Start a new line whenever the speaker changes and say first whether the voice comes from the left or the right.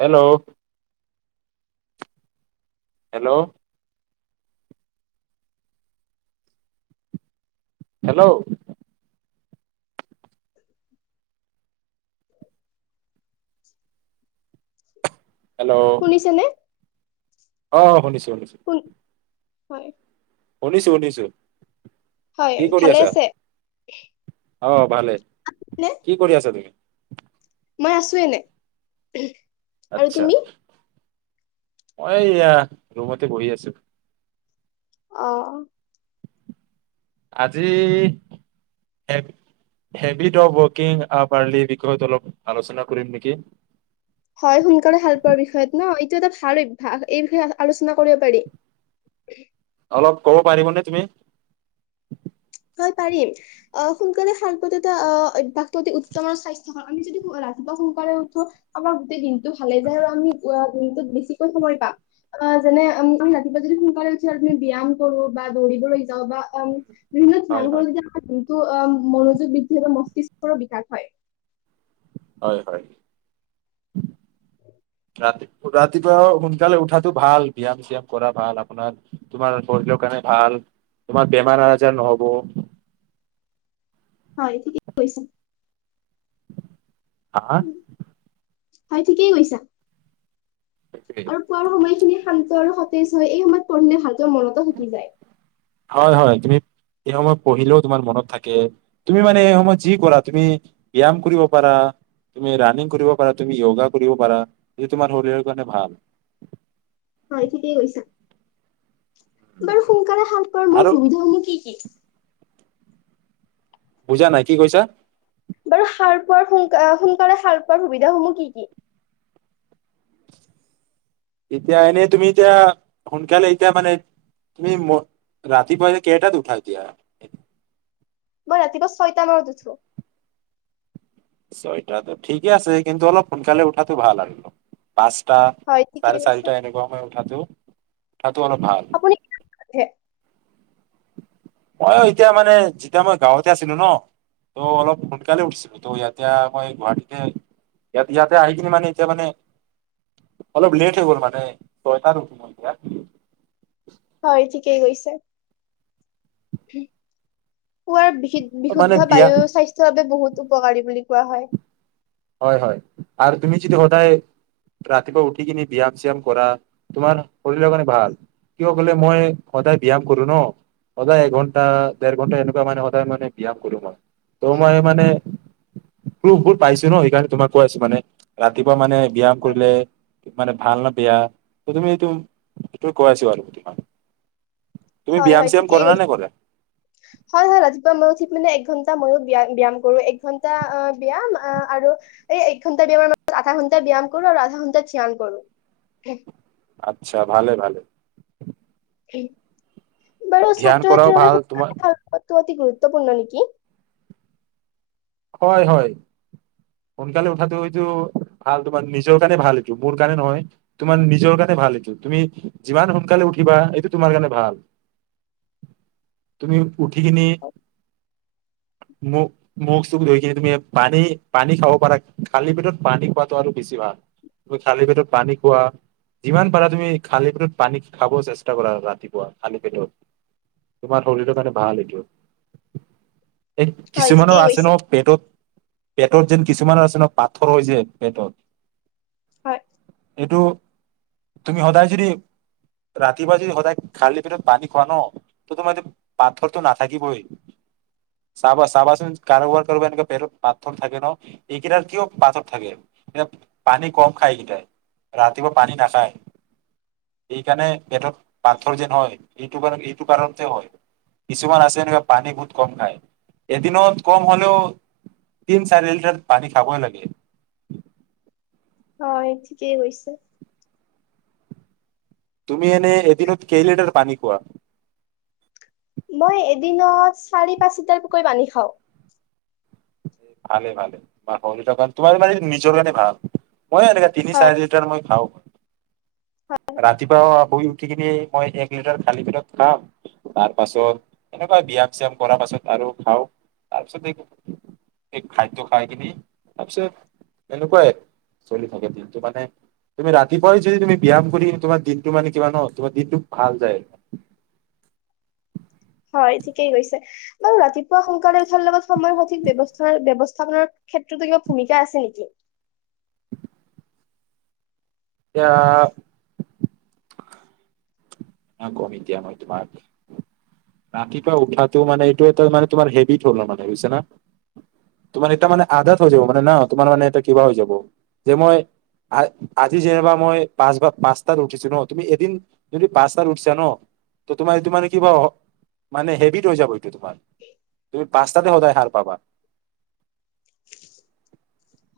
right: Hello hello hello
left: [unintelligible]
right: hello
left: শুনিছেনে?
right: অহ শুনিছো
left: শুন
right: [unintelligible]
left: হয়
right: শুনিছোঁ‌ শুনিছোঁ
left: হয়
right: কি কৰি
left: ভালে
right: আছা?
left: আছে
right: অহ ভালেই,
left: নে?
right: কি কৰি আছা তুমি
left: মই আছো এনে আৰু
right: আচ্ছা
left: তুমি?
right: মই এয়া ৰুমতে বহি আছো।
left: অহ
right: আজি হেবিট অফ ৱৰ্কিং আ পাৰ্লি বিষয়ত অলপ আলোচনা কৰিম নেকি
left: হয় সোনকালে ভাল পোৱাৰ বিষয়ত নহ এইটো এটা ভাল অভ্যাস এই বিষয়ে আলোচনা কৰিব পাৰি
right: অলপ ক'ব পাৰিবনে তুমি
left: হয় পাৰিম অহ সোনকালে সাৰ পোৱাটো অহ অভ্যাস অতি উত্তম আৰু স্বাস্থ্য আমি যদি ৰাতিপুৱা সোনকালে উঠো আমাৰ গোটেই দিন টো ভালে যায় আৰু আমি উ ৰুমটোত বেছিকে সময় পাম অহ যেনে তুমি ৰাতিপুৱা যদি সোনকালে উঠি তুমি ব্যয়াম কবা দৌৰিবলৈ যাওঁ বা [unintelligible]
right: হয়
left: মনোযোগ
right: হয়
left: বৃদ্ধি বা মস্তিষ্কৰো বিকাশ হয়
right: হয় হয় ৰাতিপুৱা সোনকালে উঠাটো ভাল ব্যায়াম চিয়াম কৰাটো ভাল আপোনাৰ তোমাৰ শৰীৰৰ কাৰণে ভাল তোমাৰ বেমাৰ আজাৰ নহব
left: হয় ঠিক কৈছে
right: আহা
left: হয় ঠিকেই কৈছা
right: সেইটোৱে
left: আৰু পোৱাৰ সময়খিনি শান্তি আৰু সতেজ হয় এই সময়ত পঢ়িলে ভাল তোৰ মনতো থাকি যায়
right: হয় হয় তুমি এই সময়ত পঢ়িলেও তোমাৰ মনত থাকে তুমি মানে এই সময় যি কৰা তুমি ব্যায়াম কৰিব পাৰা তুমি ৰাণিং কৰিব পাৰা তুমি য়োগা কৰিব পাৰা যিটো তোমাৰ শৰীৰৰ কাৰণে ভাল
left: হয় ঠিকেই কৈছা বাৰু সোনকালে সাৰ পোৱাৰ
right: আৰু
left: মূল সুবিধাসমূহ কি কি?
right: বুজা নাই কি কৈছা
left: বাৰু সাৰ পোৱাৰ সোন সোনকালে সাল পোৱাৰ সুবিধা সমূহ কি কি?
right: এতিয়া এনেই তুমি এতিয়া সোনকালে এতিয়া মানে তুমি ৰাতিপুৱা এতি কেইটাত উঠা এতিয়া
left: মই ৰাতিপুৱা ছয়টা মানত উঠো
right: ছয়টাটো ঠিকে আছে কিন্তু অলপ সোনকালে উঠাটো ভাল আৰু পাঁচটা
left: হয়
right: চাৰে
left: ঠিকেই কৈছে
right: চাৰিটা এনেকুৱা সমই উঠাতো তাতো অলপ ভাল
left: আপুনি কি ভাবে?
right: মই এতিয়া মানে যেতিয়া মই গাঁৱতে আছিলো ন ত অলপ সোনকালে উঠিছিলো ত এতিয়া মই গুৱাহাটীতে ই ইয়াতে আহি কিনে মানে এতিয়া মানে অলপ লেট হৈ গল মানে ছয়টাত উঠো মই এতিয়া
left: হয় ঠিকেই কৈছে। পোৱাৰ
right: মানে
left: বিশুদ্ধ
right: বিয়া
left: বায়ু স্বাস্থ্যৰ বাবে বহুত উপকাৰী বুলি কোৱা হয়।
right: হয় হয় আৰু তুমি যদি সদায় ৰাতিপুৱা উঠি কিনি ব্যায়াম চিয়াম কৰা তোমাৰ শৰীৰৰ কাৰণে ভাল। কিয় কলে মই সদায় ব্যায়াম কৰো ন সদায় এঘন্টা দেৰ ঘন্টা এনেকুৱা মানে সদায় মানে ব্যয়াম কৰো মই ত' মই মানে ভাল পাইছো। ন সেইকাৰণে তোমাক কৈ আছো মানে ৰাতিপুৱা মানে ব্যায়াম কৰিলে মানে ভাল নে বেয়া তুমি এইটো সেইটো কৈ আছো আৰু তোমাক। তুমি
left: হয়
right: ব্যায়াম
left: হয়
right: চ্যায়াম কৰা
left: ঠিকেই
right: না নে
left: কৈছে
right: নকৰা
left: হয় হয় ৰাতিপুৱা মোৰ উঠি মানে এক ঘণ্টা ময়ো ব্যয়াম ব্যায়াম কৰো এক ঘন্টা ব্যায়াম আহ আৰু এই এক ঘন্টা ব্যায়ামৰ মাজত আধা ঘন্টা ব্যায়াম কৰো আৰু আধা ঘন্টা চয়ান কৰো
right: আচ্ছা ভালে ভালে
left: উ বাৰ
right: ধ্যান
left: ছাত্ৰ
right: কৰাও
left: ছাত্ৰীৰ
right: ভাল
left: বাবে
right: তোমাৰ
left: অতি গুৰুত্ব গুৰুত্বপূৰ্ণ নেকি
right: হয় হয় সোনকালে উঠাটো এইটো ভাল তোমাৰ নিজৰ কাৰণে ভাল এইটো মোৰ কাৰণে নহয় তোমাৰ নিজৰ কাৰণে ভাল এইটো তুমি যিমান সোনকালে উঠিবা এইটো তোমাৰ কাৰণে ভাল তুমি উঠি কিনি মোক মোক ধ কি তুমি পানী পানী খাব পাৰা খালী পেটত পানী খোৱাটো আৰু বেছি ভাল তুমি খালী পেটত পানী কোৱা যিমান পাৰা তুমি খালী পেটত পানী খাব চেষ্টা কৰা ৰাতিপুৱা খালী পেটত তোমাৰ শৰীৰৰ কাৰণে ভাল এইটো। এই
left: হয়
right: কিছুমানৰ
left: ঠিকেই
right: আছে
left: কৈছে
right: ন, পেটত যেন কিছুমান আছে ন পাথৰ হৈ হৈছে পেটত।
left: হয়।
right: এইটো তুমি সদায় যদি ৰাতিপুৱা যদি সদায় খালি পেটত পানী খোৱা ন ত তোমাৰ এইটো পাথৰটো নাথাকিবই চাবা চাবাচোন কাৰোবাৰ পেটত পাথৰ থাকে ন এইকেইটাৰ কিয় পাথৰ থাকে পানী কম খায় এইকেইটাই ৰাতিপুৱা পানী নাখায় এইকাৰণে পেটত পাথৰ যেন হয় এইটো কাৰ এইটো কাৰণতে হয় কিছুমান আছে এনেকুৱা পানী বহুত কম খায় এদিনত কম হ তিন চাৰি লিটাৰ পানী খাব লাগে।
left: অ ঠিকেই কৈছে।
right: তুমি এনে এদিনত কেই লিটাৰ পানী খোৱা?
left: মই এদিনত চাৰি পাঁচ লিটাৰকৈ পানী খাও
right: ভালে ভালেম হান পথৰ কেইটা তোমাৰ মানে নিজৰ গানে ভাল। মই এনেকা তিনি
left: হয়
right: চাৰি লিটাৰ মান খাওঁ। ৰাতিপুৱা শুই উঠি কিনি মই এক লিটাৰ খালি পেটত খাম তাৰ পাছত এনেকুৱা ব্যায়াম চিয়াম কৰা পাছত আৰু খাওঁ তাৰ পাছত স খাদ্য খাই কিনি তাৰপিছত এনেকুৱাই চলি থাকে দন্তটো মানে তুমি ৰাতি যদি তুমি ব্যাম কৰিম তোমাৰ দিন টো মানে কিবা ন তোমাৰ দিনটো ভাল যায় আৰু
left: হয় ঠিকেই কৈছে বাৰু ৰাতিপুৱা সোনকালে উঠাৰ লগত সময় সঠিক ব্যৱস্থা ব্যৱস্থাপনাৰ ক্ষেত্ৰতো কিবা ভূমিকা আছে নেকি
right: এতিয়া এ ম তোমাক ৰাতিপুৱা উঠাটো মানে এইটো এ ম তোমাৰ হেবিট হল মানে বুজছা না তোমাৰ এটা মানে আদাত হৈ যাব মানে ন তোমাৰ মানে এ কিবা হৈ যাব যে মই আজি যেনিবা মই পাঁচ বা পাঁচটাত উঠিছো ন তুমি এদিন যদি পাঁচতাত উঠিছা ন ত তোমাৰ এইটো মানে কিবা মানে হেভিত হৈ যাব এইটো তোমাৰ তুমি পাঁচ্তাতে সদায় সাৰ পাবা।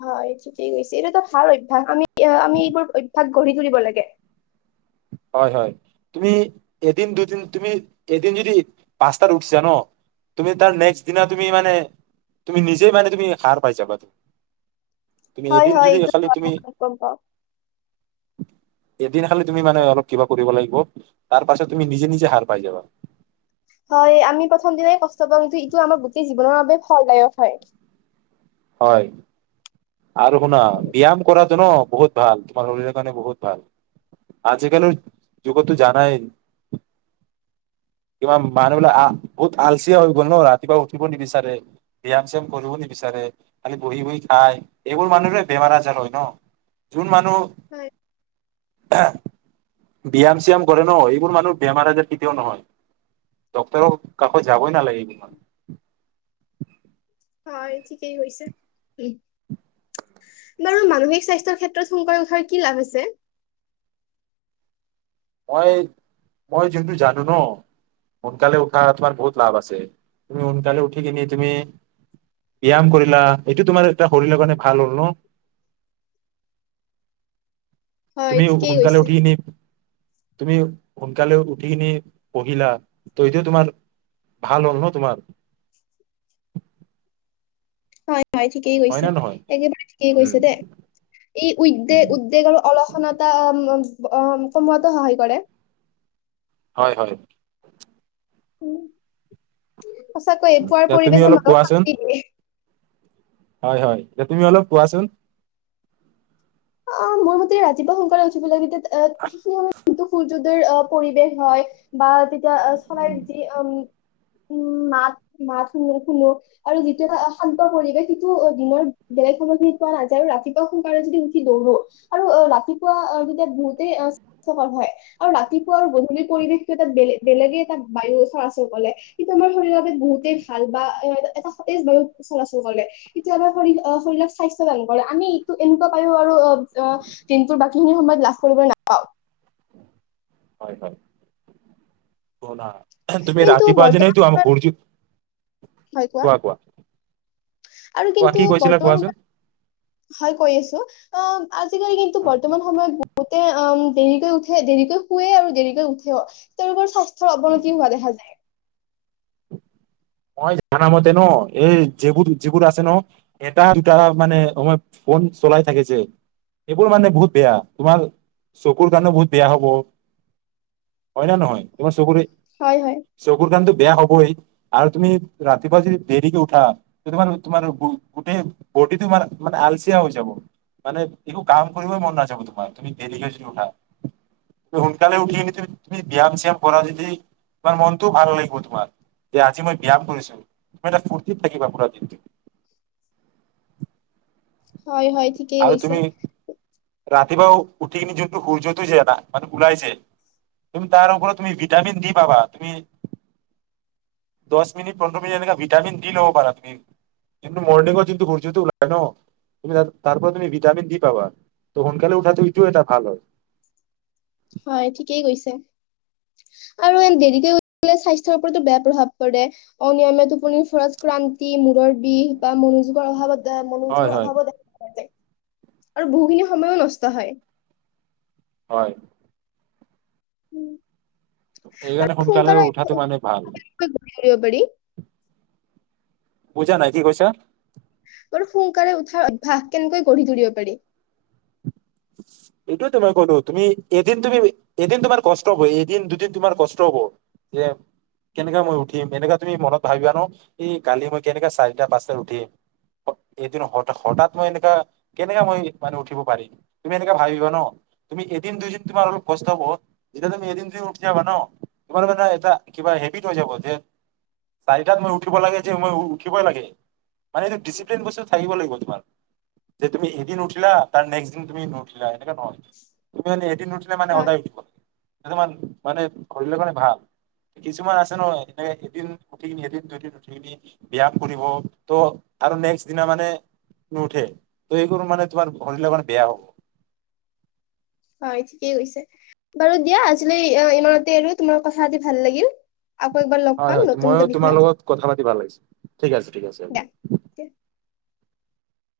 left: হয় ঠিকেই কৈছে এইটোটো ভাল অভ্যাস আমি আমি এইবোৰ অভ্যাস গঢ়ি তুলিব লাগে
right: হয় হয় তুমি এদিন দুদিন তুমি এদিন যদি পাঁচটাত উঠিছা ন তুমি তাৰ নেক্স দিনা তুমি মানে তুমি নিজেই মানে তুমি সাৰ পাই যাবা তুমি
left: হয়
right: এদিন
left: হয়
right: যদি
left: এইটো
right: খালি তুমি
left: গম পাও
right: এদিন খালি তুমি মানে অলপ কিবা কৰিব লাগিব তাৰ পাছত তুমি নিজে নিজে সাৰ পাই যাবা
left: হয় আমি প্ৰথম দিনাই কষ্ট পাওঁ কিন্তু এইটো আমাৰ গোটেই জীৱনৰ বাবে ফলদায়ক হয়
right: হয় আৰু শুনা ব্যায়াম কৰাটো ন বহুত ভাল তোমাৰ শৰীৰৰ কাৰণে বহুত ভাল আজিকালিৰ যুগতো জানাই কিবা মানুহবিলাক আ বহুত আলচিয হৈ গল ন ৰাতিপুৱা উঠিব নিবিচাৰে ব্যায়াম চ্যাম কৰিব নিবিচাৰে খালি বহি বহি খাই এইবোৰ মানুহৰে বেমাৰ আজাৰ হয় ন যোন মানুহ
left: হয়
right: [unintelligible] ব্যায়াম চিয়াম কৰে ন এইবোৰ মানুহ বেমাৰ আজাৰ কেতিয়াও নহয় ড্ক্তৰক কাষত যাবই নালাগে এইবোৰ
left: হয় ঠিকেই কৈছে উ বাৰু মানসিক স্বাস্থ্যৰ ক্ষেত্ৰত সোনকালে উঠাৰ কি লাভ আছে
right: মই মই যোনটো জানো ন সোনকালে উঠা তোমাৰ বহুত লাভ আছে তুমি সোনকালে উঠি কিনি তুমি ব্যায়াম কৰিলা এইটো তোমাৰ এটা শৰীৰৰ কাৰণে ভাল হ'ল ন
left: হয়
right: তুমি
left: ঠিকেই
right: সোনকালে
left: কৈছে।
right: উঠি কিনি তুমি সোনকালে উঠি কিনি পঢ়িলা ত এইটো তোমাৰ ভাল হ'ল ন তোমাৰ
left: হয় হয় ঠিকেই
right: হয়
left: কৈছে
right: না নহয়
left: একেবাৰে ঠিকেই কৈছে
right: উম
left: দেই এই উদ্গে
right: উম
left: উদ্বেগ আৰু অলসনতা অঁ কমোৱাতো সহায় কৰে।
right: হয় হয়।
left: উম সঁচাকৈয়ে পুৱাৰ
right: এতিয়া তুমি
left: পৰিৱেশে
right: অলপ
left: মানুহক
right: কোৱাচোন
left: শান্তি দিয়ে।
right: হয় হয় এতিয়া তুমি অলপ কোৱাচোন।
left: অঁ মোৰ মতে ৰাতিপুৱা উঠিব লাগে। [unintelligible] কিন্তু সুৰ্য্যোদয়ৰ পৰিৱেশ হয় বা ত
right: উম,
left: চৰাই যি উম উম মাত মাত শুনো শুনো আৰু যিটো এটা শান্ত পৰিৱেশ সেইটো দিনৰ বেলেগ সময়ত যি পোৱা নাযায় আৰু ৰাতিপুৱা সোনকালে যদি উঠো উঠি বহো আৰু ৰাতিপুৱা তেতিয়া বহুতেই স্বাস্থ্যকৰ হয় আৰু ৰাতিপুৱা আৰু গধূলিৰ পৰিৱেশটো এটা বেলেগ বেলেগে এটা বায়ু চলাচল কৰে কিন্তু আমাৰ শৰীৰৰ বাবে বহুতেই ভাল বা এটা সতেজ বায়ু চলাচল কৰে কিন্তু আমাৰ শৰ শৰীৰক স্বাস্থ্যৱান কৰে আমি এইটো এনেকুৱা পাৰো আৰু অঁ অঁ দিনটোৰ বাকী বাকী খিনি সময়ত লাভ কৰিবলৈ নাপাও
right: হয় হয় তুমি
left: কিন্তু
right: ৰাতিপুৱা
left: বৰ্তমান
right: জোনাই তো আমাৰ
left: সময়ত
right: সূৰ্যো কোৱা কোৱা।
left: আৰু
right: কোৱা
left: কিন্তু
right: কি কৈছিলা
left: বৰ্তমান
right: কোৱাচোন
left: সময়ত, হয় কৈ আছো অহ আজিকালি কিন্তু বৰ্তমান সময়ত বহুতে অহ দেৰিকৈ উঠে, দেৰিকৈ শুৱে আৰু দেৰিকৈ উঠেও, তেওঁলোকৰ স্বাস্থ্য চ
right: উম,
left: অৱনতি হোৱা দেখা যায়।
right: মই জানা মতে নহ, এই যিবোৰ যিবোৰ আছে নহ, এটা দুটা মানে ফোন চলাই থাকে যে, সেইবোৰ মানে বহুত বেয়া তোমাৰ চকুৰ কাৰণে বহুত বেয়া হব, হয় নহ নহয় তোমাৰ চকুৰে
left: হয় হয়
right: চকুৰ [unintelligible] বেয়া হ'বই। আৰু তুমি ৰাতিপুৱা যদি দেৰিকে উঠা, তোমাৰ তোমাৰ গোটেই বডী তোমাৰ মানে আলচিয়া হৈ যাব, মানে একো কাম কৰিবই মন নাযাব‌ তোমাৰ, তুমি দেৰিকৈ যদি উঠা, সোনকালে উঠি তুমি তুমি ব্যায়াম চ্যাম কৰা যদি তোমাৰ মনটোও ভাল লাগিব তোমাৰ। যে আজি মই ব্যায়াম কৰিছোঁ, তুমি এটা ফুৰ্তিত থাকিবা পুৰা দিনটো।
left: হয়, হয়, ঠিকেই
right: আৰু
left: হৈছে।
right: তুমি ৰাতিপুৱা উঠি কিনি জোনটো সূৰ্যটো যে এটা, মানে ওলাই যে, তুমি তাৰ ওপৰত তুমি ভিটামিন দি পাবা, তুমি দছ মিনিট পোন্ধৰ মিনিট এনেকা ভিটামিন দি লব পাৰা তুমি। জোনটো মৰ্নিঙত জোনটো সূৰ্যটো ওলাই ন তুমি তাৰপৰা তুমি ভিটামিন দি পাবা। ত সোনকালে উঠাটো এটা ভাল হয়।
left: হয়, ঠিকেই কৈছে। আৰু দেৰিকে উঠিলে স্বাস্থ্যৰ প্ৰতি বেয়া প্ৰভাৱ পৰে। অনিয়মীয়া টোপনি [unintelligible] ক্ৰান্তি, মূৰৰ বিষ বা মনোযোগৰ অভাৱত বা
right: হয়
left: মনোযোগৰ
right: হয়
left: অভাৱো দেখা পোৱা যায়। আৰু বহুখিনি সময়ো নষ্ট হয়।
right: হয়।
left: উম
right: এইকাৰণে সোনকালে উঠাটো মানে ভাল।
left: [inaudible]
right: বুজা নাই কি কৈছা?
left: বাৰু সোনকালে উঠাৰ অভ্যাস কেনেকৈ গঢ়ি তুলিব পাৰি?
right: এইটোৱেতো মই কলো, তুমি এদিন তুমি এদিন তোমাৰ কষ্ট হ'ব, এদিন দুদিন তোমাৰ কষ্ট হ'ব যে কেনেকা মই উঠিম এনেকা তুমি মনত ভাবিবা ন?, এই কালি মই কেনেকা চাৰিটা পাঁচটাত উঠিম, এদিন হঠাৎ মই এনেকা কেনেকা মই মানে উঠিব পাৰিম? [unintelligible] তু অনেকে ভাবিবা ন, তুমি এদিন দুইদিন তোমাৰ অলপ কষ্ট হ'ব, যেতিয়া তুমি এদিন দুদিন উঠি যাবা ন, তোমাৰ মানে এটা কিবা হেবিত হৈ যাব যে চাৰিটাত মই উঠিব লাগে যে মই উঠিবই লাগে। মানে যে ডিচিপ্লিন বস্তুটো থাকিব লাগিব তোমাৰ যে তুমি এদিন উঠিলা, তাৰ নেক্সট দিন তুমি নুথিলাই। এনে নহয় তুমি এদিন নঠিলে মানে
left: হয়
right: সদায় উঠিব লাগ তোমাৰ মানে শৰীৰৰ কাৰণে ভাল কিছুমান আছে ন মানে ভাল্, কিছুমান আছে নহ এদিন উঠি কিনি এদিন দু দিন উঠি কিনি বয়া কৰিব ত আৰু নেক্সট দিনা মানেু উঠে ত সেই কৰ মানে তোমাৰ শৰীৰৰ কাৰণে বেয়া হব।
left: হয় ঠিকেই কৈছে, বাৰু দিয়া আজিলৈ ইমানতে আৰু তোমাৰ কথাপাতি ভাল লাগিল। আকৌ এবাৰ লগ
right: হয়
left: পাম
right: হয়
left: নতুন
right: ময়ো
left: এটা
right: তোমাৰ
left: বিষয়ত
right: লগত কথা পাতি ভাল লাগিছে ঠিক আছে ঠিক আছে।
left: দিয়া।